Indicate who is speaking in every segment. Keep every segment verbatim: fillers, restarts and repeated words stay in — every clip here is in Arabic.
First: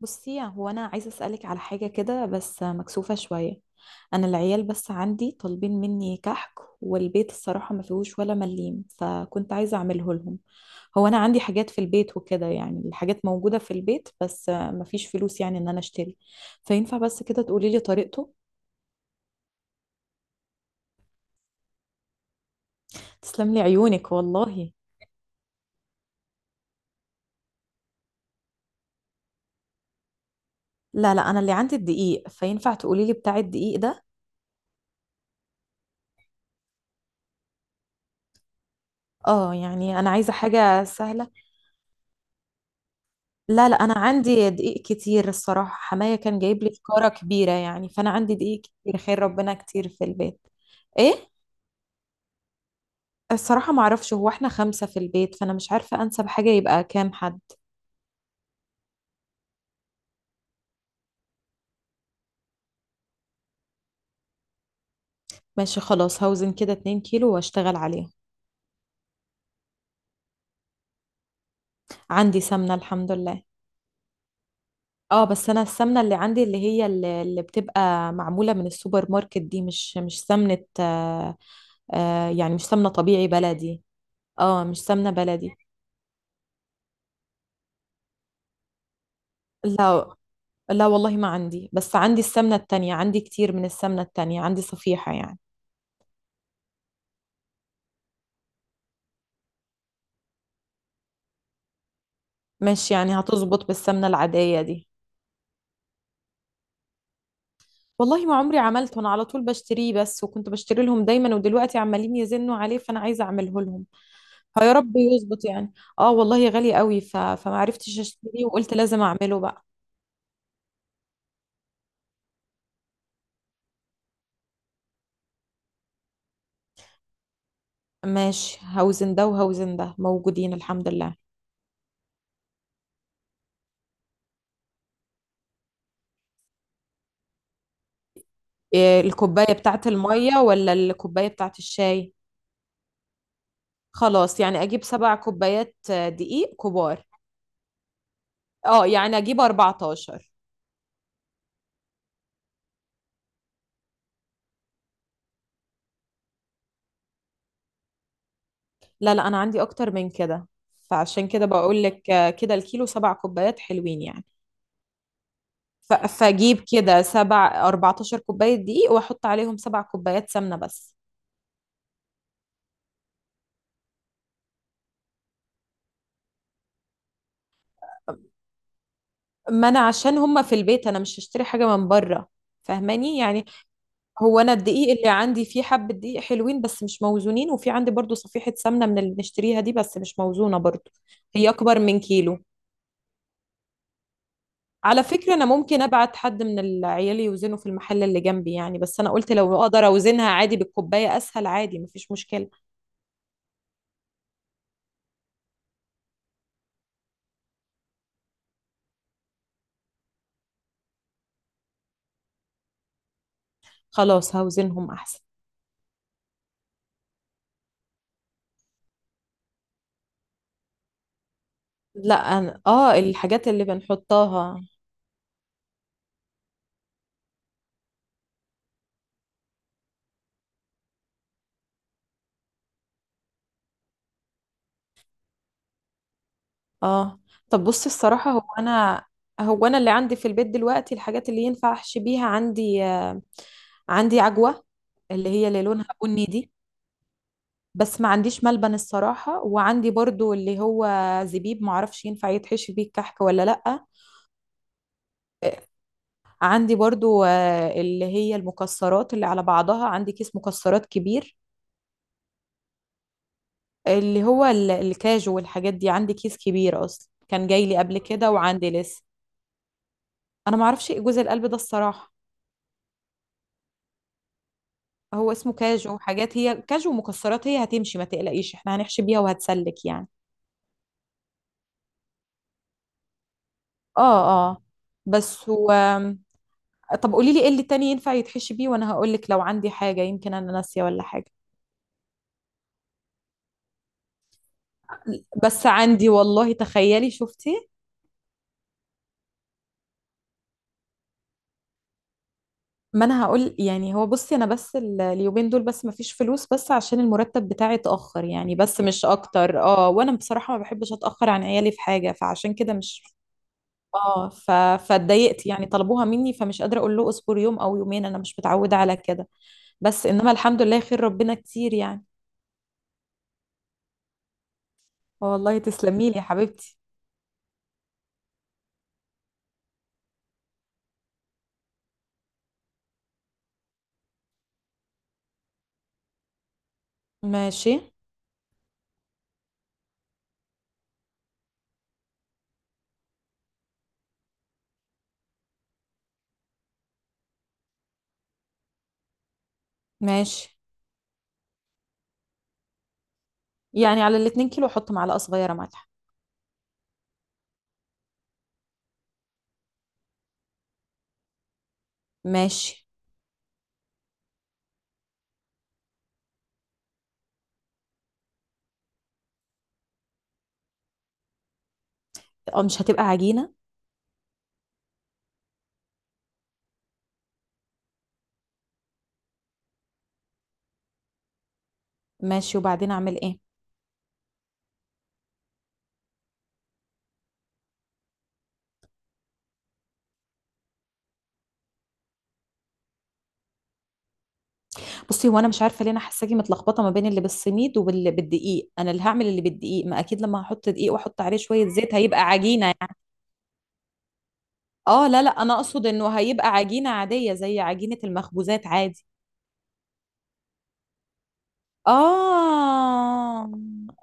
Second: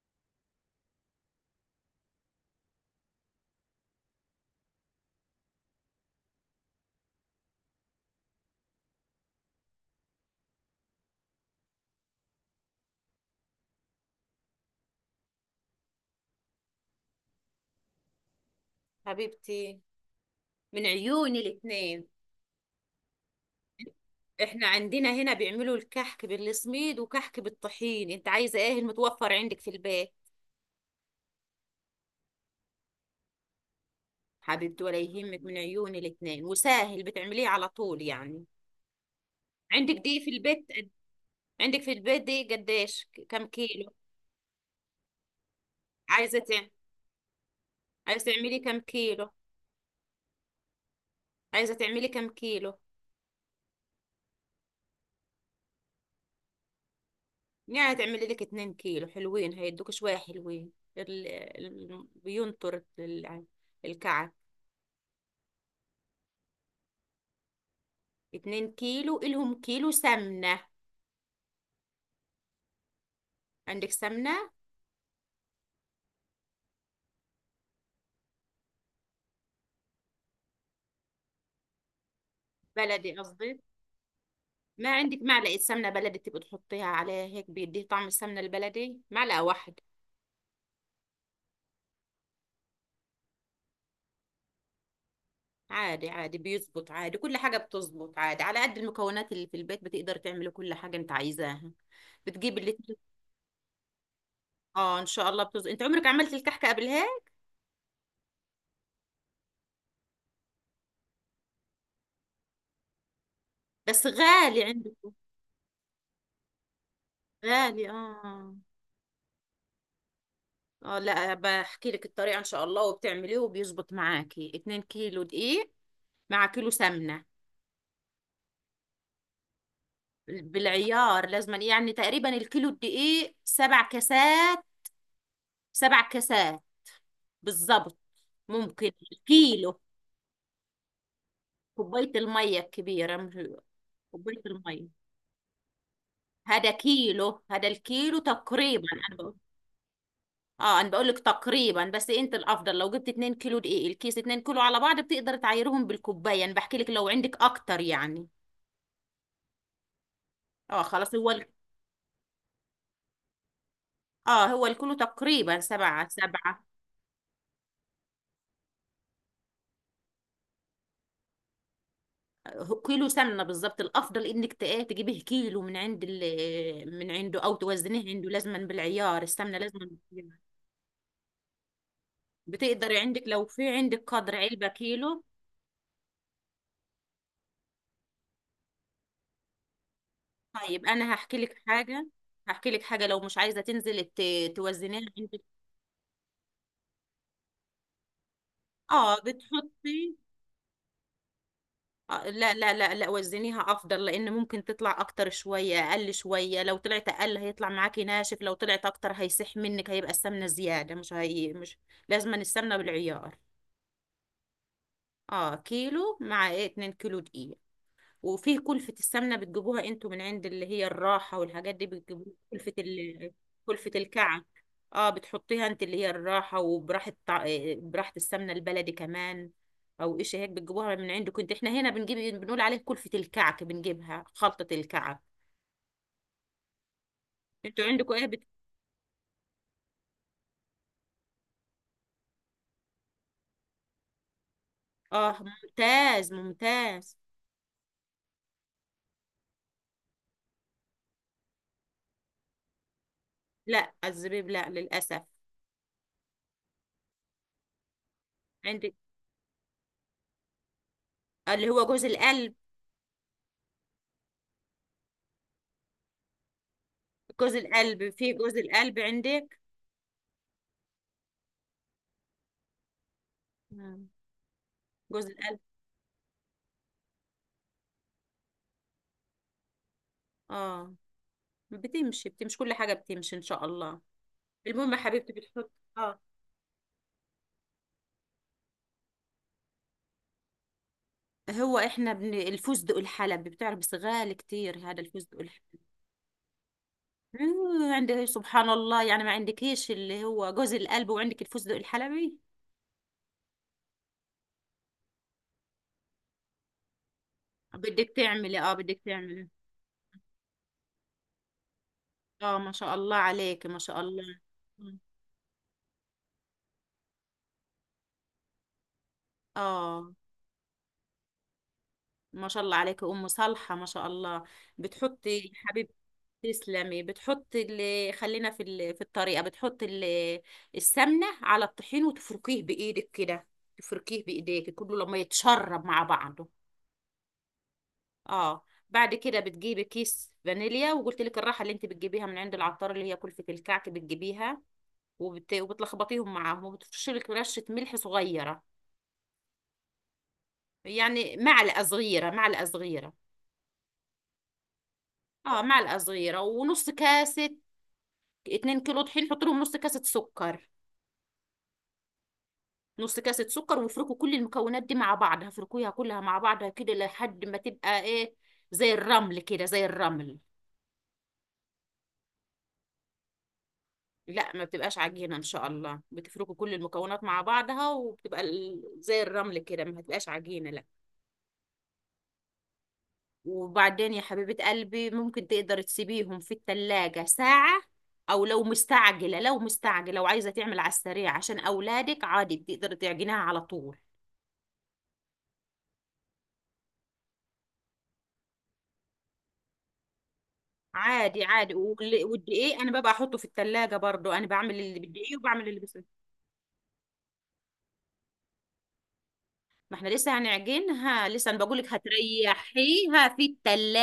Speaker 1: بصي، يعني هو انا عايزه اسالك على حاجه كده بس مكسوفه شويه. انا العيال بس عندي طالبين مني كحك، والبيت الصراحه ما فيهوش ولا مليم، فكنت عايزه اعمله لهم. هو انا عندي حاجات في البيت وكده، يعني الحاجات موجوده في البيت بس ما فيش فلوس يعني ان انا اشتري. فينفع بس كده تقولي لي طريقته؟
Speaker 2: حبيبتي، من عيوني الاتنين.
Speaker 1: تسلم لي عيونك
Speaker 2: احنا
Speaker 1: والله.
Speaker 2: عندنا هنا بيعملوا الكحك بالسميد وكحك بالطحين. انت عايزه ايه؟ المتوفر عندك في البيت؟
Speaker 1: لا لا، انا اللي عندي الدقيق، فينفع تقولي لي بتاع الدقيق ده؟
Speaker 2: حبيبتي ولا يهمك، من عيوني الاتنين. وسهل بتعمليه على طول يعني.
Speaker 1: اه
Speaker 2: عندك
Speaker 1: يعني انا
Speaker 2: دي في
Speaker 1: عايزه
Speaker 2: البيت؟
Speaker 1: حاجه سهله.
Speaker 2: عندك في البيت دي قديش كم
Speaker 1: لا لا،
Speaker 2: كيلو؟
Speaker 1: انا عندي دقيق كتير الصراحه، حمايه كان
Speaker 2: عايزه
Speaker 1: جايب لي
Speaker 2: تعملي،
Speaker 1: فكاره كبيره يعني، فانا
Speaker 2: عايزه
Speaker 1: عندي
Speaker 2: تعملي
Speaker 1: دقيق
Speaker 2: كم
Speaker 1: كتير، خير
Speaker 2: كيلو؟
Speaker 1: ربنا كتير في البيت. ايه؟
Speaker 2: عايزه تعملي كم كيلو؟
Speaker 1: الصراحه ما اعرفش، هو احنا خمسه في البيت، فانا مش عارفه انسب حاجه يبقى كام حد.
Speaker 2: يعني تعملي لك اتنين كيلو حلوين، هيدوك شويه حلوين. ال... ال... بينطر ال- الكعك.
Speaker 1: ماشي خلاص، هوزن كده 2 كيلو واشتغل عليهم.
Speaker 2: اتنين كيلو إلهم كيلو سمنة.
Speaker 1: عندي سمنه الحمد لله.
Speaker 2: عندك سمنة؟
Speaker 1: اه بس انا السمنه اللي عندي، اللي هي اللي, اللي بتبقى معموله من السوبر ماركت دي، مش مش سمنه آه. آه يعني مش سمنه
Speaker 2: بلدي
Speaker 1: طبيعي
Speaker 2: قصدي.
Speaker 1: بلدي. اه مش
Speaker 2: ما
Speaker 1: سمنه
Speaker 2: عندك
Speaker 1: بلدي.
Speaker 2: معلقة سمنة بلدي تبقى تحطيها عليها هيك بيديه طعم السمنة البلدي، معلقة واحدة.
Speaker 1: لا لا والله ما عندي، بس عندي السمنة التانية، عندي كتير من السمنة التانية، عندي صفيحة يعني.
Speaker 2: عادي عادي، بيزبط عادي، كل حاجة بتزبط عادي. على قد المكونات اللي في البيت بتقدر تعملي كل حاجة انت عايزاها. بتجيب اللي
Speaker 1: ماشي،
Speaker 2: تل-
Speaker 1: يعني هتظبط بالسمنة العادية دي؟
Speaker 2: اه ان شاء الله بتزبط. انت عمرك عملت الكحكة قبلها؟
Speaker 1: والله ما عمري عملته، انا على طول بشتريه بس، وكنت بشتري لهم دايما، ودلوقتي عمالين يزنوا عليه، فانا عايزة اعمله لهم.
Speaker 2: بس غالي
Speaker 1: فيا رب
Speaker 2: عندكم؟
Speaker 1: يظبط يعني. اه والله غالي قوي، ف... فما
Speaker 2: غالي
Speaker 1: عرفتش اشتريه،
Speaker 2: اه.
Speaker 1: وقلت لازم اعمله بقى.
Speaker 2: اه، لا بحكي لك الطريقة ان شاء الله وبتعمليه وبيزبط معاكي. اتنين كيلو دقيق مع كيلو سمنة.
Speaker 1: ماشي، هوزن ده وهوزن ده موجودين الحمد لله.
Speaker 2: بالعيار لازما يعني. تقريبا الكيلو الدقيق سبع كاسات، سبع كاسات بالظبط. ممكن
Speaker 1: إيه، الكوباية
Speaker 2: كيلو.
Speaker 1: بتاعت المية ولا الكوباية بتاعت
Speaker 2: كوباية
Speaker 1: الشاي؟
Speaker 2: المية الكبيرة، مش
Speaker 1: خلاص
Speaker 2: كوباية
Speaker 1: يعني اجيب
Speaker 2: المية.
Speaker 1: سبع كوبايات آه، دقيق
Speaker 2: هذا
Speaker 1: كبار.
Speaker 2: كيلو، هذا الكيلو تقريبا.
Speaker 1: اه
Speaker 2: انا
Speaker 1: يعني
Speaker 2: بقول،
Speaker 1: اجيب اربعتاشر؟
Speaker 2: اه انا بقول لك تقريبا، بس انت الافضل لو جبت اتنين كيلو دقيق، الكيس اتنين كيلو على بعض، بتقدر تعايرهم بالكوبايه. انا بحكي لك لو عندك اكتر يعني.
Speaker 1: لا لا انا عندي اكتر من كده.
Speaker 2: اه خلاص.
Speaker 1: فعشان
Speaker 2: هو ال...
Speaker 1: كده بقول لك آه، كده الكيلو سبع كوبايات حلوين يعني.
Speaker 2: اه هو الكيلو تقريبا
Speaker 1: ف-
Speaker 2: سبعة سبعة.
Speaker 1: فاجيب كده سبع 14 كوباية دقيق واحط عليهم سبع كوبايات سمنة بس.
Speaker 2: كيلو سمنه بالظبط. الافضل انك تق- تجيبيه كيلو من عند ال- آه، من عنده، او توزنيه عنده. لازما بالعيار السمنه،
Speaker 1: ما انا
Speaker 2: لازما
Speaker 1: عشان
Speaker 2: بالعيار.
Speaker 1: هما في البيت، انا مش هشتري حاجة من بره.
Speaker 2: بتقدري
Speaker 1: فاهماني
Speaker 2: عندك
Speaker 1: يعني؟
Speaker 2: لو في عندك قدر
Speaker 1: هو انا
Speaker 2: علبه
Speaker 1: الدقيق اللي
Speaker 2: كيلو.
Speaker 1: عندي فيه حبة دقيق حلوين بس مش موزونين، وفي عندي برضو صفيحة سمنة من اللي بنشتريها دي بس مش موزونة
Speaker 2: طيب
Speaker 1: برضو.
Speaker 2: انا هحكي
Speaker 1: هي
Speaker 2: لك
Speaker 1: اكبر من
Speaker 2: حاجه.
Speaker 1: كيلو.
Speaker 2: هحكي لك حاجه، لو مش عايزه تنزلي ت- توزنيها
Speaker 1: على فكرة
Speaker 2: عندك.
Speaker 1: أنا ممكن أبعت حد من العيال يوزنه في المحل اللي جنبي يعني، بس أنا
Speaker 2: اه
Speaker 1: قلت لو أقدر
Speaker 2: بتحطي،
Speaker 1: أوزنها عادي بالكوباية أسهل، عادي مفيش
Speaker 2: آه،
Speaker 1: مشكلة.
Speaker 2: لا لا لا لا وزنيها افضل، لان ممكن تطلع اكتر شويه، اقل شويه. لو طلعت اقل هيطلع معاكي ناشف، لو طلعت اكتر هيسح منك، هيبقى السمنه زياده، مش هي مش لازما. السمنه بالعيار.
Speaker 1: خلاص هوزنهم أحسن.
Speaker 2: اه كيلو مع ايه، اتنين كيلو دقيق. وفيه كلفة السمنة بتجيبوها انتوا من عند اللي هي الراحة والحاجات دي
Speaker 1: لا
Speaker 2: بتجيبوها
Speaker 1: أنا
Speaker 2: كلفة
Speaker 1: آه
Speaker 2: ال...
Speaker 1: الحاجات اللي
Speaker 2: كلفة الكعك.
Speaker 1: بنحطها.
Speaker 2: اه بتحطيها انت اللي هي الراحة، وبراحة طع... آه، براحة السمنة البلدي كمان، او ايش هيك بتجيبوها من عندكم. انت احنا هنا بنجيب، بنقول عليه كلفة الكعك، بنجيبها خلطة الكعك.
Speaker 1: آه. طب
Speaker 2: انتوا
Speaker 1: بصي
Speaker 2: عندكم ايه
Speaker 1: الصراحة هو
Speaker 2: بت...
Speaker 1: أنا، هو أنا اللي عندي في البيت دلوقتي الحاجات اللي ينفع أحشي بيها، عندي آه، عندي عجوة، اللي
Speaker 2: اه
Speaker 1: هي اللي لونها بني
Speaker 2: ممتاز
Speaker 1: دي.
Speaker 2: ممتاز.
Speaker 1: بس ما عنديش ملبن الصراحة، وعندي برضو اللي هو زبيب، معرفش ينفع يتحشي بيه الكحك ولا لأ.
Speaker 2: لا الزبيب لا للأسف.
Speaker 1: عندي برضو آه، اللي هي
Speaker 2: عندك
Speaker 1: المكسرات اللي على بعضها، عندي كيس مكسرات كبير.
Speaker 2: اللي هو جوز القلب؟
Speaker 1: اللي هو ال- الكاجو والحاجات دي، عندي كيس كبير اصلا كان
Speaker 2: جوز
Speaker 1: جاي لي قبل
Speaker 2: القلب،
Speaker 1: كده
Speaker 2: في جوز
Speaker 1: وعندي
Speaker 2: القلب
Speaker 1: لسه.
Speaker 2: عندك؟
Speaker 1: انا ما اعرفش ايه جوز القلب ده الصراحة.
Speaker 2: جوز
Speaker 1: هو اسمه
Speaker 2: القلب.
Speaker 1: كاجو حاجات، هي كاجو ومكسرات، هي هتمشي ما تقلقيش، احنا هنحشي بيها وهتسلك يعني.
Speaker 2: اه بتمشي بتمشي، كل حاجة بتمشي ان شاء الله.
Speaker 1: اه اه.
Speaker 2: المهم يا حبيبتي
Speaker 1: بس
Speaker 2: بتحط.
Speaker 1: هو،
Speaker 2: اه،
Speaker 1: طب قولي لي ايه اللي تاني ينفع يتحشي بيه، وانا هقول لك لو عندي حاجة، يمكن انا ناسية ولا حاجة.
Speaker 2: هو احنا بن... الفستق الحلبي بتعرف؟ بس غالي كتير هذا الفستق
Speaker 1: بس
Speaker 2: الحلبي.
Speaker 1: عندي والله، تخيلي شفتي.
Speaker 2: آه، عندك إيه، سبحان الله يعني، ما عندكيش اللي هو جوز القلب وعندك الفستق الحلبي؟
Speaker 1: ما انا هقول يعني، هو بصي انا بس ال- اليومين دول بس مفيش فلوس، بس عشان المرتب بتاعي
Speaker 2: بدك
Speaker 1: اتاخر يعني
Speaker 2: تعملي، اه
Speaker 1: بس،
Speaker 2: بدك
Speaker 1: مش
Speaker 2: تعملي.
Speaker 1: اكتر، اه، وانا بصراحه ما بحبش اتاخر عن عيالي في حاجه، فعشان
Speaker 2: اه ما
Speaker 1: كده
Speaker 2: شاء
Speaker 1: مش.
Speaker 2: الله عليك، ما شاء
Speaker 1: اه.
Speaker 2: الله.
Speaker 1: ف... فاتضايقت يعني، طلبوها مني فمش قادره اقول له اصبر يوم او يومين، انا مش متعوده على كده. بس
Speaker 2: اه
Speaker 1: انما الحمد لله خير ربنا كتير يعني.
Speaker 2: ما شاء الله عليك ام صالحة، ما شاء الله. بتحطي يا
Speaker 1: والله
Speaker 2: حبيبتي،
Speaker 1: تسلمي لي يا حبيبتي.
Speaker 2: تسلمي. بتحط اللي خلينا في ال... في الطريقة، بتحط ال... السمنة على الطحين وتفركيه بإيدك كده. تفركيه بإيديك كله لما يتشرب مع بعضه.
Speaker 1: ماشي.
Speaker 2: اه بعد كده بتجيبي كيس فانيليا، وقلت لك الراحة اللي انت بتجيبيها من عند العطار اللي هي كلفة الكعك بتجيبيها وبت... وبتلخبطيهم معاهم، وبتفرشي لك رشة ملح صغيرة.
Speaker 1: ماشي،
Speaker 2: يعني معلقة صغيرة، معلقة صغيرة.
Speaker 1: يعني على الاتنين كيلو احط معلقه صغيره
Speaker 2: اه
Speaker 1: ملح؟
Speaker 2: معلقة صغيرة، ونص كاسة. اتنين كيلو طحين حط لهم نص كاسة سكر،
Speaker 1: ماشي.
Speaker 2: نص كاسة سكر، وافركوا كل المكونات دي مع بعض. هفركوها كلها مع بعضها كده لحد ما تبقى ايه، زي الرمل كده، زي الرمل.
Speaker 1: اه مش هتبقى عجينه؟
Speaker 2: لا ما بتبقاش عجينة ان شاء الله. بتفركوا كل المكونات مع بعضها، وبتبقى ال- زي الرمل كده. ما هتبقاش عجينة لا.
Speaker 1: ماشي، وبعدين اعمل ايه؟
Speaker 2: وبعدين يا حبيبة قلبي ممكن تقدر تسيبيهم في التلاجة ساعة، او لو مستعجلة، لو مستعجلة وعايزة تعمل على السريع عشان اولادك، عادي بتقدر تعجنها على طول.
Speaker 1: بصي هو انا مش عارفه ليه انا حاساكي متلخبطه ما بين اللي بالسميد واللي بالدقيق، انا اللي هعمل اللي بالدقيق، ما اكيد لما هحط دقيق واحط عليه
Speaker 2: عادي
Speaker 1: شويه
Speaker 2: عادي.
Speaker 1: زيت هيبقى
Speaker 2: وال-
Speaker 1: عجينه
Speaker 2: والدقيق
Speaker 1: يعني.
Speaker 2: انا ببقى احطه في التلاجة برضو. انا بعمل اللي
Speaker 1: اه لا لا،
Speaker 2: بالدقيق
Speaker 1: انا
Speaker 2: وبعمل اللي
Speaker 1: اقصد
Speaker 2: بس.
Speaker 1: انه هيبقى عجينه عاديه زي عجينه المخبوزات عادي.
Speaker 2: ما احنا لسه هنعجنها. لسه انا بقولك هتريحيها في
Speaker 1: اه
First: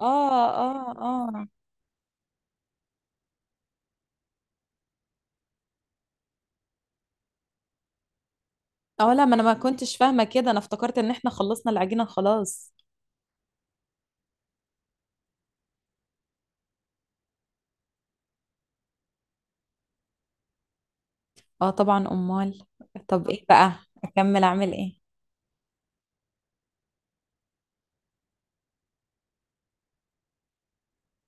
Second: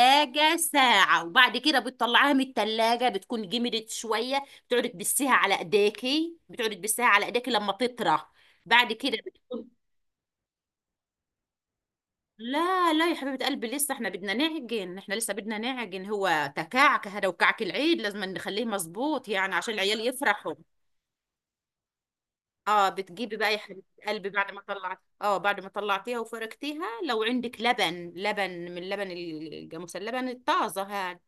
Speaker 1: اه اه.
Speaker 2: ساعة،
Speaker 1: اه
Speaker 2: وبعد كده بتطلعيها من التلاجة بتكون جمدت شوية، بتقعدي تبسيها على ايديكي، بتقعدي تبسيها على ايديكي لما تطرى. بعد
Speaker 1: اه.
Speaker 2: كده
Speaker 1: لا ما انا ما
Speaker 2: بتكون،
Speaker 1: كنتش فاهمه كده، انا افتكرت ان احنا خلصنا العجينه خلاص.
Speaker 2: لا لا يا حبيبة قلبي، لسه احنا بدنا نعجن، احنا لسه بدنا نعجن. هو تكعك هذا وكعك العيد، لازم نخليه مظبوط يعني، عشان العيال يفرحوا.
Speaker 1: اه طبعا، امال.
Speaker 2: اه
Speaker 1: طب
Speaker 2: بتجيبي
Speaker 1: ايه
Speaker 2: بقى يا
Speaker 1: بقى؟
Speaker 2: حبيبه قلبي
Speaker 1: اكمل
Speaker 2: بعد ما
Speaker 1: اعمل ايه؟
Speaker 2: طلعت، اه بعد ما طلعتيها وفركتيها، لو عندك لبن، لبن من اللبن الجاموس، اللبن الطازه هاد.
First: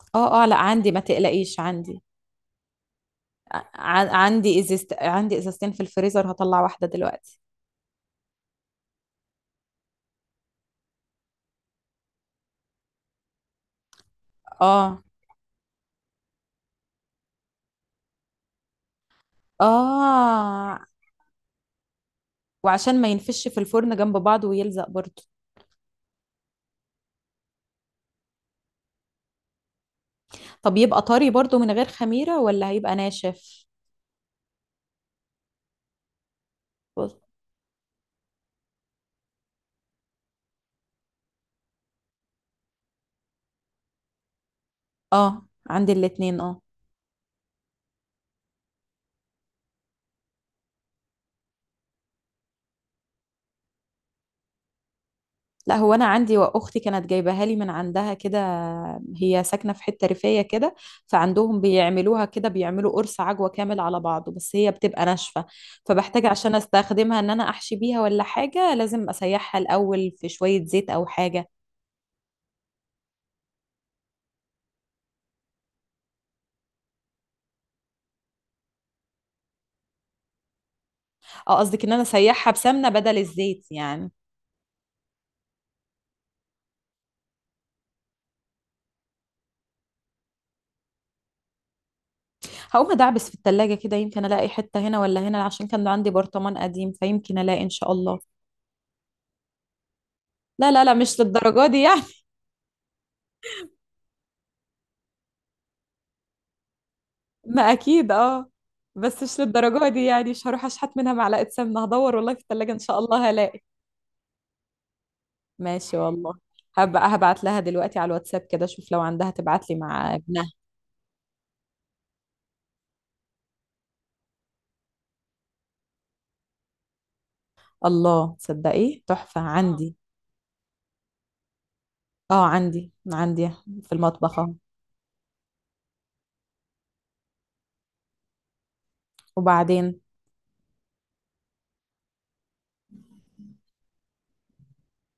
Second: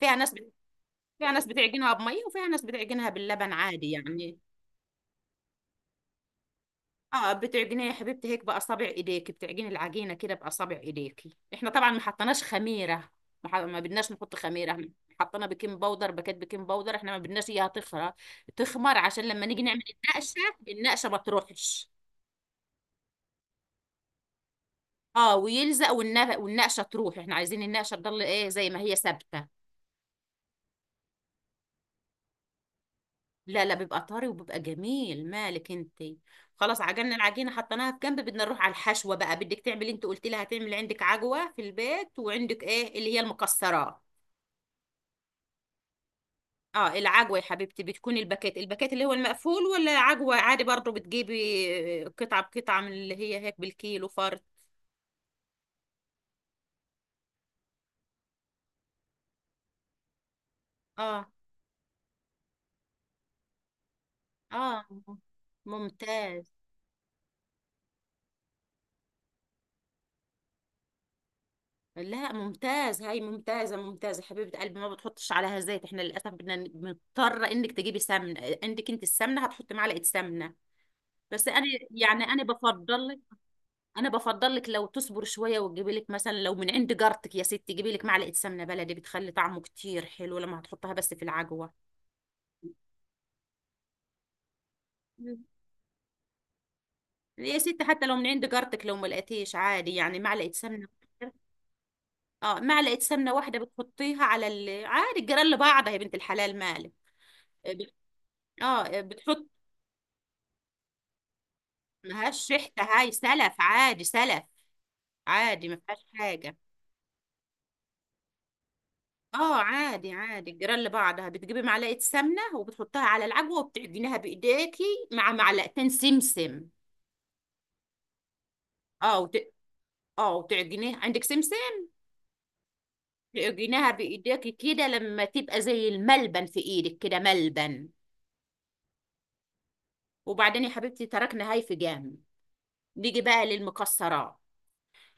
Speaker 2: فيها ناس
Speaker 1: اه اه،
Speaker 2: بت...
Speaker 1: لا عندي ما
Speaker 2: فيها ناس
Speaker 1: تقلقيش،
Speaker 2: بتعجنها
Speaker 1: عندي.
Speaker 2: بميه، وفيها ناس بتعجنها باللبن عادي
Speaker 1: ع-
Speaker 2: يعني.
Speaker 1: عندي ازازت، عندي ازازتين في الفريزر، هطلع واحده
Speaker 2: اه
Speaker 1: دلوقتي.
Speaker 2: بتعجنيها يا حبيبتي هيك باصابع ايديك، بتعجني العجينه كده باصابع ايديكي. احنا طبعا ما حطيناش خميره. ما, ح... ما بدناش نحط خميره احنا.
Speaker 1: اه.
Speaker 2: حطينا بيكنج باودر، باكيت بيكنج باودر. احنا ما بدناش اياها تخرى تخمر، عشان لما نيجي نعمل النقشه،
Speaker 1: اه،
Speaker 2: النقشه ما تروحش.
Speaker 1: وعشان ما ينفش في الفرن جنب بعض ويلزق برضو.
Speaker 2: اه ويلزق، والنا- والنقشه تروح، احنا عايزين النقشه تضل ايه، زي ما هي ثابته.
Speaker 1: طب يبقى طري برضو من غير خميرة، ولا هيبقى ناشف؟
Speaker 2: لا لا، بيبقى طري وبيبقى جميل، مالك انت. خلاص عجننا
Speaker 1: بص.
Speaker 2: العجينه، حطيناها في جنب، بدنا نروح على الحشوه بقى. بدك تعملي انت قلت لي هتعمل، عندك عجوه في البيت، وعندك ايه اللي هي المكسرات.
Speaker 1: اه عندي الاتنين اه.
Speaker 2: اه العجوه يا حبيبتي بتكون الباكيت، الباكيت اللي هو المقفول، ولا عجوه عادي برضو بتجيبي قطعه بقطعه من اللي هي هيك بالكيلو فرد.
Speaker 1: لا هو انا عندي، واختي كانت جايباها لي من عندها كده، هي ساكنة في حتة ريفية كده.
Speaker 2: اه
Speaker 1: فعندهم بيعملوها كده، بيعملوا قرص عجوة كامل على بعضه، بس هي
Speaker 2: اه
Speaker 1: بتبقى ناشفة. فبحتاج
Speaker 2: ممتاز.
Speaker 1: عشان استخدمها ان انا احشي بيها ولا حاجة، لازم اسيحها الاول في شوية زيت او حاجة.
Speaker 2: لا ممتاز، هاي ممتازة ممتازة حبيبة قلبي. ما بتحطش عليها زيت، احنا للأسف بدنا ن- مضطرة انك تجيبي سمنة. عندك انت السمنة؟ هتحطي معلقة سمنة، بس
Speaker 1: اه
Speaker 2: انا
Speaker 1: قصدك ان انا
Speaker 2: يعني انا
Speaker 1: اسيحها بسمنة
Speaker 2: بفضل
Speaker 1: بدل
Speaker 2: لك.
Speaker 1: الزيت
Speaker 2: انا
Speaker 1: يعني؟
Speaker 2: بفضل لك لو تصبر شوية وتجيبي لك مثلا لو من عند جارتك. يا ستي جيبي لك معلقة سمنة بلدي، بتخلي طعمه كتير حلو لما هتحطها بس في العجوة.
Speaker 1: هقوم ادعبس في التلاجة كده، يمكن الاقي حتة هنا ولا هنا،
Speaker 2: مم.
Speaker 1: عشان كان عندي برطمان قديم، فيمكن
Speaker 2: يا
Speaker 1: الاقي ان
Speaker 2: ستي
Speaker 1: شاء
Speaker 2: حتى لو
Speaker 1: الله.
Speaker 2: من عند جارتك، لو ما لقيتيش عادي يعني، معلقة
Speaker 1: لا لا
Speaker 2: سمنة.
Speaker 1: لا مش للدرجة دي يعني.
Speaker 2: اه معلقة سمنة واحدة بتحطيها على ال... عادي، الجيران لبعضها يا بنت الحلال، مالك.
Speaker 1: ما اكيد اه.
Speaker 2: اه
Speaker 1: بس مش
Speaker 2: بتحط.
Speaker 1: للدرجة دي يعني، مش هروح اشحت منها معلقة سمنة، هدور والله في
Speaker 2: ملهاش ريحة
Speaker 1: التلاجة ان شاء
Speaker 2: هاي،
Speaker 1: الله
Speaker 2: سلف
Speaker 1: هلاقي.
Speaker 2: عادي، سلف عادي، ما
Speaker 1: ماشي
Speaker 2: فيهاش
Speaker 1: والله.
Speaker 2: حاجة.
Speaker 1: هبقى هبعت لها دلوقتي على الواتساب كده، اشوف لو عندها
Speaker 2: اه
Speaker 1: تبعت لي
Speaker 2: عادي
Speaker 1: مع ابنها.
Speaker 2: عادي، جيران لبعضها، بتجيبي معلقة سمنة وبتحطها على العجوة وبتعجنيها بإيديكي مع معلقتين سمسم.
Speaker 1: الله تصدقي
Speaker 2: اه وت...
Speaker 1: تحفة، اه عندي.
Speaker 2: اه وتعجنيها، عندك سمسم؟
Speaker 1: اه عندي، عندي
Speaker 2: تعجنيها
Speaker 1: في المطبخ
Speaker 2: بإيديكي
Speaker 1: اهو.
Speaker 2: كده لما تبقى زي الملبن في إيدك كده، ملبن.
Speaker 1: وبعدين؟
Speaker 2: وبعدين يا حبيبتي تركنا هاي في جنب، نيجي بقى للمكسرات.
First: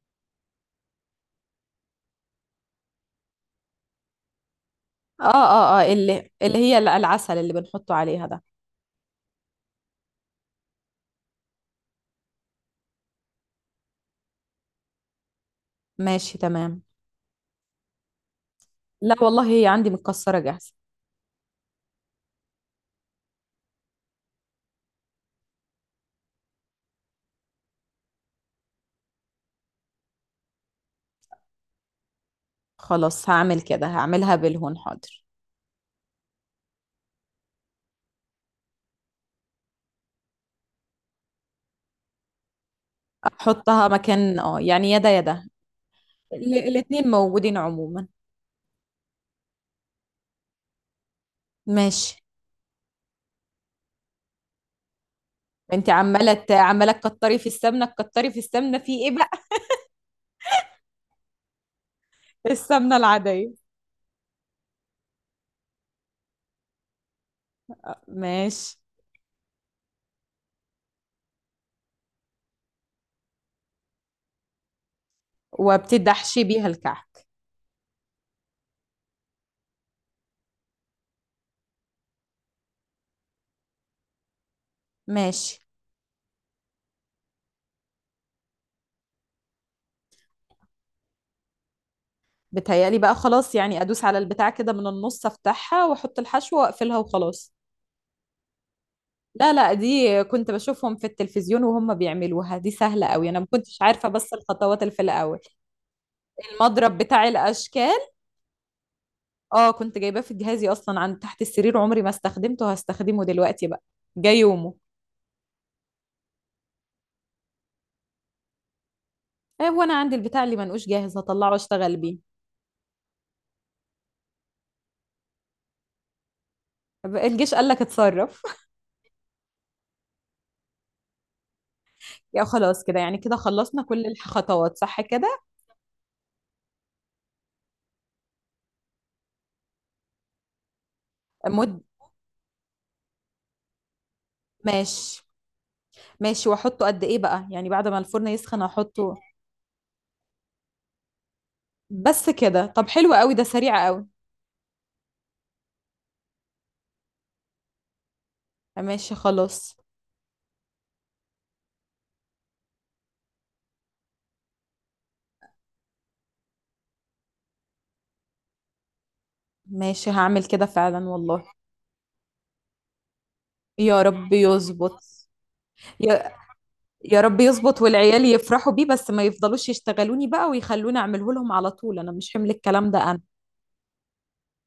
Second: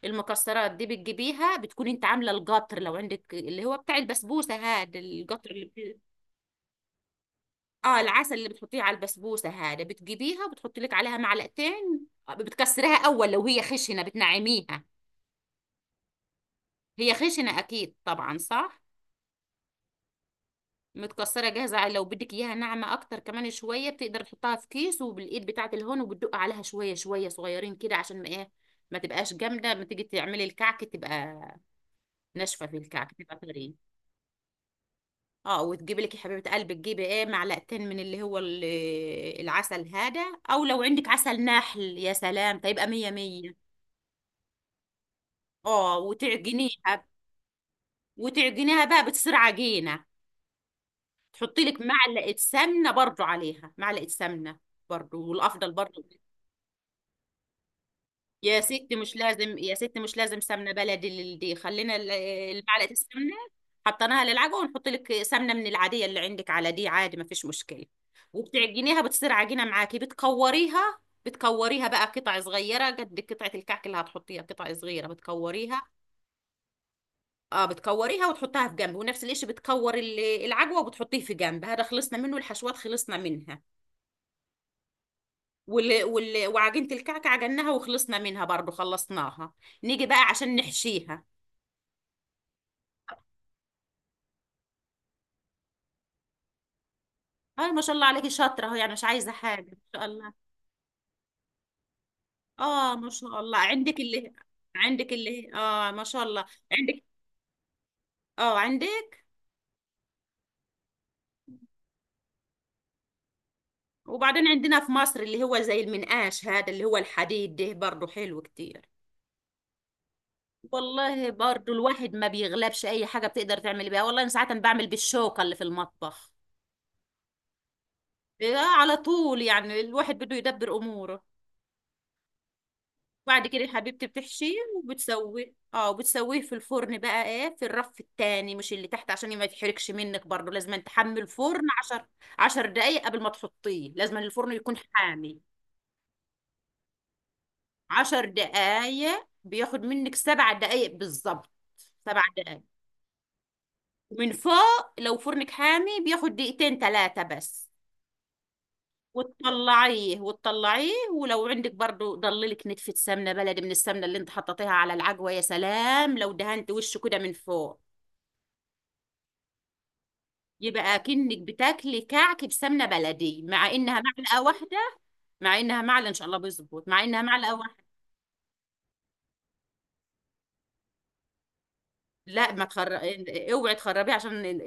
Speaker 2: المكسرات دي بتجيبيها، بتكون انت عامله القطر، لو عندك اللي هو بتاع البسبوسه، هذا
Speaker 1: اه
Speaker 2: القطر اللي،
Speaker 1: اه اه، اللي اللي هي العسل اللي بنحطه
Speaker 2: اه
Speaker 1: عليها
Speaker 2: العسل
Speaker 1: ده.
Speaker 2: اللي بتحطيه على البسبوسه هذا بتجيبيها وبتحطي لك عليها معلقتين. آه، بتكسريها اول، لو هي خشنه بتنعميها.
Speaker 1: ماشي تمام.
Speaker 2: هي خشنه اكيد طبعا صح.
Speaker 1: لا والله هي عندي متكسرة جاهزة.
Speaker 2: متكسره جاهزه. لو بدك اياها ناعمه اكتر كمان شويه بتقدر تحطها في كيس وبالايد بتاعه الهون وبتدق عليها شويه شويه، صغيرين كده عشان ما ايه، ما تبقاش جامده، ما تيجي تعملي الكعك تبقى ناشفه. في الكعك
Speaker 1: خلاص
Speaker 2: تبقى
Speaker 1: هعمل
Speaker 2: طريه.
Speaker 1: كده، هعملها بالهون حاضر.
Speaker 2: اه وتجيبي لك يا حبيبه قلبي، تجيبي ايه، معلقتين من اللي هو ال- العسل هذا. او لو عندك عسل نحل يا سلام، فيبقى مية مية.
Speaker 1: احطها مكان اه يعني، يدا يدا.
Speaker 2: اه
Speaker 1: ال-
Speaker 2: وتعجنيها.
Speaker 1: الاتنين موجودين عموما.
Speaker 2: وتعجنيها بقى بتصير عجينه، تحطي لك
Speaker 1: ماشي.
Speaker 2: معلقه سمنه برضو، عليها معلقه سمنه برضو، والافضل
Speaker 1: انت
Speaker 2: برضو.
Speaker 1: عمالة ت- عمالة تكتري في السمنة، تكتري في
Speaker 2: يا
Speaker 1: السمنة
Speaker 2: ستي
Speaker 1: في ايه
Speaker 2: مش
Speaker 1: بقى؟
Speaker 2: لازم، يا ستي مش لازم سمنه بلدي لل- دي خلينا ال- المعلقه
Speaker 1: السمنة
Speaker 2: السمنه
Speaker 1: العادية.
Speaker 2: حطيناها للعجوه، ونحط لك سمنه من العاديه اللي عندك على دي، عادي ما فيش مشكله.
Speaker 1: ماشي.
Speaker 2: وبتعجنيها بتصير عجينه معاكي، بتكوريها، بتكوريها بقى قطع صغيره قد قطعه الكعك اللي هتحطيها، قطع صغيره بتكوريها.
Speaker 1: وبتدحشي بيها الكعك.
Speaker 2: اه بتكوريها وتحطها في جنب، ونفس الشيء بتكور ال- العجوه وبتحطيه في جنب. هذا خلصنا منه، الحشوات خلصنا منها.
Speaker 1: ماشي.
Speaker 2: وال... وال... وعجينه الكعكه عجناها وخلصنا منها برضو، خلصناها. نيجي بقى عشان نحشيها.
Speaker 1: بتهيألي بقى خلاص، يعني ادوس على البتاع كده من النص، افتحها واحط الحشو واقفلها وخلاص.
Speaker 2: اه ما شاء الله عليكي شاطره اهو، يعني مش عايزه
Speaker 1: لا
Speaker 2: حاجه
Speaker 1: لا،
Speaker 2: ما شاء
Speaker 1: دي
Speaker 2: الله.
Speaker 1: كنت بشوفهم في التلفزيون وهم بيعملوها، دي
Speaker 2: اه
Speaker 1: سهلة
Speaker 2: ما
Speaker 1: قوي،
Speaker 2: شاء
Speaker 1: انا ما
Speaker 2: الله
Speaker 1: كنتش
Speaker 2: عندك
Speaker 1: عارفة بس
Speaker 2: اللي،
Speaker 1: الخطوات اللي في
Speaker 2: عندك
Speaker 1: الاول.
Speaker 2: اللي، اه ما شاء الله.
Speaker 1: المضرب
Speaker 2: عندك؟
Speaker 1: بتاع الاشكال.
Speaker 2: اه عندك.
Speaker 1: اه كنت جايباه في جهازي اصلا، عند تحت السرير، عمري ما استخدمته، هستخدمه دلوقتي بقى. جاي
Speaker 2: وبعدين
Speaker 1: يومه.
Speaker 2: عندنا في مصر اللي هو زي المنقاش هذا اللي هو الحديد ده برضو حلو كتير.
Speaker 1: آه، وانا عندي البتاع اللي منقوش جاهز،
Speaker 2: والله
Speaker 1: هطلعه
Speaker 2: برضو
Speaker 1: اشتغل
Speaker 2: الواحد
Speaker 1: بيه.
Speaker 2: ما بيغلبش، اي حاجه بتقدر تعمل بيها. والله انا ساعات بعمل بالشوكه اللي في المطبخ.
Speaker 1: طب الجيش قال لك اتصرف.
Speaker 2: إيه، على طول يعني، الواحد بده يدبر اموره.
Speaker 1: يا خلاص كده يعني، كده
Speaker 2: بعد كده
Speaker 1: خلصنا كل
Speaker 2: حبيبتي بتحشيه
Speaker 1: الخطوات صح كده؟
Speaker 2: وبتسويه، اه وبتسويه في الفرن بقى ايه في الرف التاني، مش اللي تحت عشان ما يتحرقش منك. برضو لازم أن تحمي الفرن
Speaker 1: مد.
Speaker 2: عشر، عشر دقايق قبل ما تحطيه، لازم أن الفرن يكون
Speaker 1: ماشي.
Speaker 2: حامي.
Speaker 1: ماشي، واحطه قد ايه بقى يعني بعد ما
Speaker 2: عشر
Speaker 1: الفرن يسخن احطه؟
Speaker 2: دقايق بياخد منك، سبع دقايق بالظبط، سبع
Speaker 1: بس
Speaker 2: دقايق.
Speaker 1: كده؟ طب حلو قوي، ده سريع قوي.
Speaker 2: من فوق لو فرنك حامي بياخد دقيقتين ثلاثة بس.
Speaker 1: آه، ماشي خلاص.
Speaker 2: وتطلعيه، وتطلعيه ولو عندك برضو ضللك نتفة سمنة بلدي من السمنة اللي انت حطيتيها على العجوة، يا سلام لو دهنت وشه كده من فوق،
Speaker 1: ماشي هعمل كده
Speaker 2: يبقى
Speaker 1: فعلا
Speaker 2: كأنك
Speaker 1: والله.
Speaker 2: بتاكلي كعك بسمنة بلدي، مع انها
Speaker 1: يا رب
Speaker 2: معلقة واحدة.
Speaker 1: يظبط.
Speaker 2: مع انها معلقة ان شاء الله
Speaker 1: يا
Speaker 2: بيظبط، مع انها
Speaker 1: يا رب
Speaker 2: معلقة
Speaker 1: يظبط
Speaker 2: واحدة.
Speaker 1: والعيال يفرحوا بيه، بس ما يفضلوش يشتغلوني بقى ويخلوني اعمله لهم على طول، انا مش حمل
Speaker 2: لا ما
Speaker 1: الكلام
Speaker 2: تخر...
Speaker 1: ده انا.
Speaker 2: اوعي تخربيه عشان ال-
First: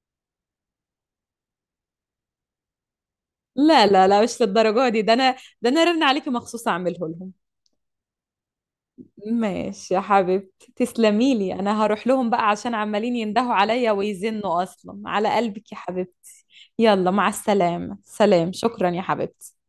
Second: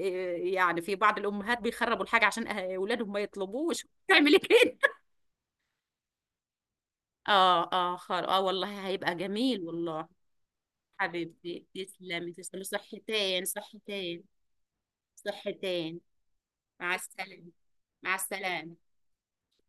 Speaker 2: يعني في بعض الامهات بيخربوا الحاجة عشان أه، اولادهم ما
Speaker 1: لا
Speaker 2: يطلبوش
Speaker 1: لا لا
Speaker 2: تعملي
Speaker 1: مش
Speaker 2: كده.
Speaker 1: للدرجة دي، ده انا، ده انا رن عليكي مخصوص اعمله لهم.
Speaker 2: اه اه خار، اه والله هيبقى جميل
Speaker 1: ماشي يا
Speaker 2: والله.
Speaker 1: حبيبتي، تسلمي لي،
Speaker 2: حبيبتي
Speaker 1: انا هروح لهم
Speaker 2: تسلمي،
Speaker 1: بقى
Speaker 2: تسلمي،
Speaker 1: عشان عمالين
Speaker 2: صحتين
Speaker 1: يندهوا عليا
Speaker 2: صحتين،
Speaker 1: ويزنوا، اصلا على قلبك يا
Speaker 2: صحتين.
Speaker 1: حبيبتي.
Speaker 2: مع
Speaker 1: يلا مع
Speaker 2: السلامة.
Speaker 1: السلامة،
Speaker 2: مع
Speaker 1: سلام، شكرا
Speaker 2: السلامة.
Speaker 1: يا حبيبتي.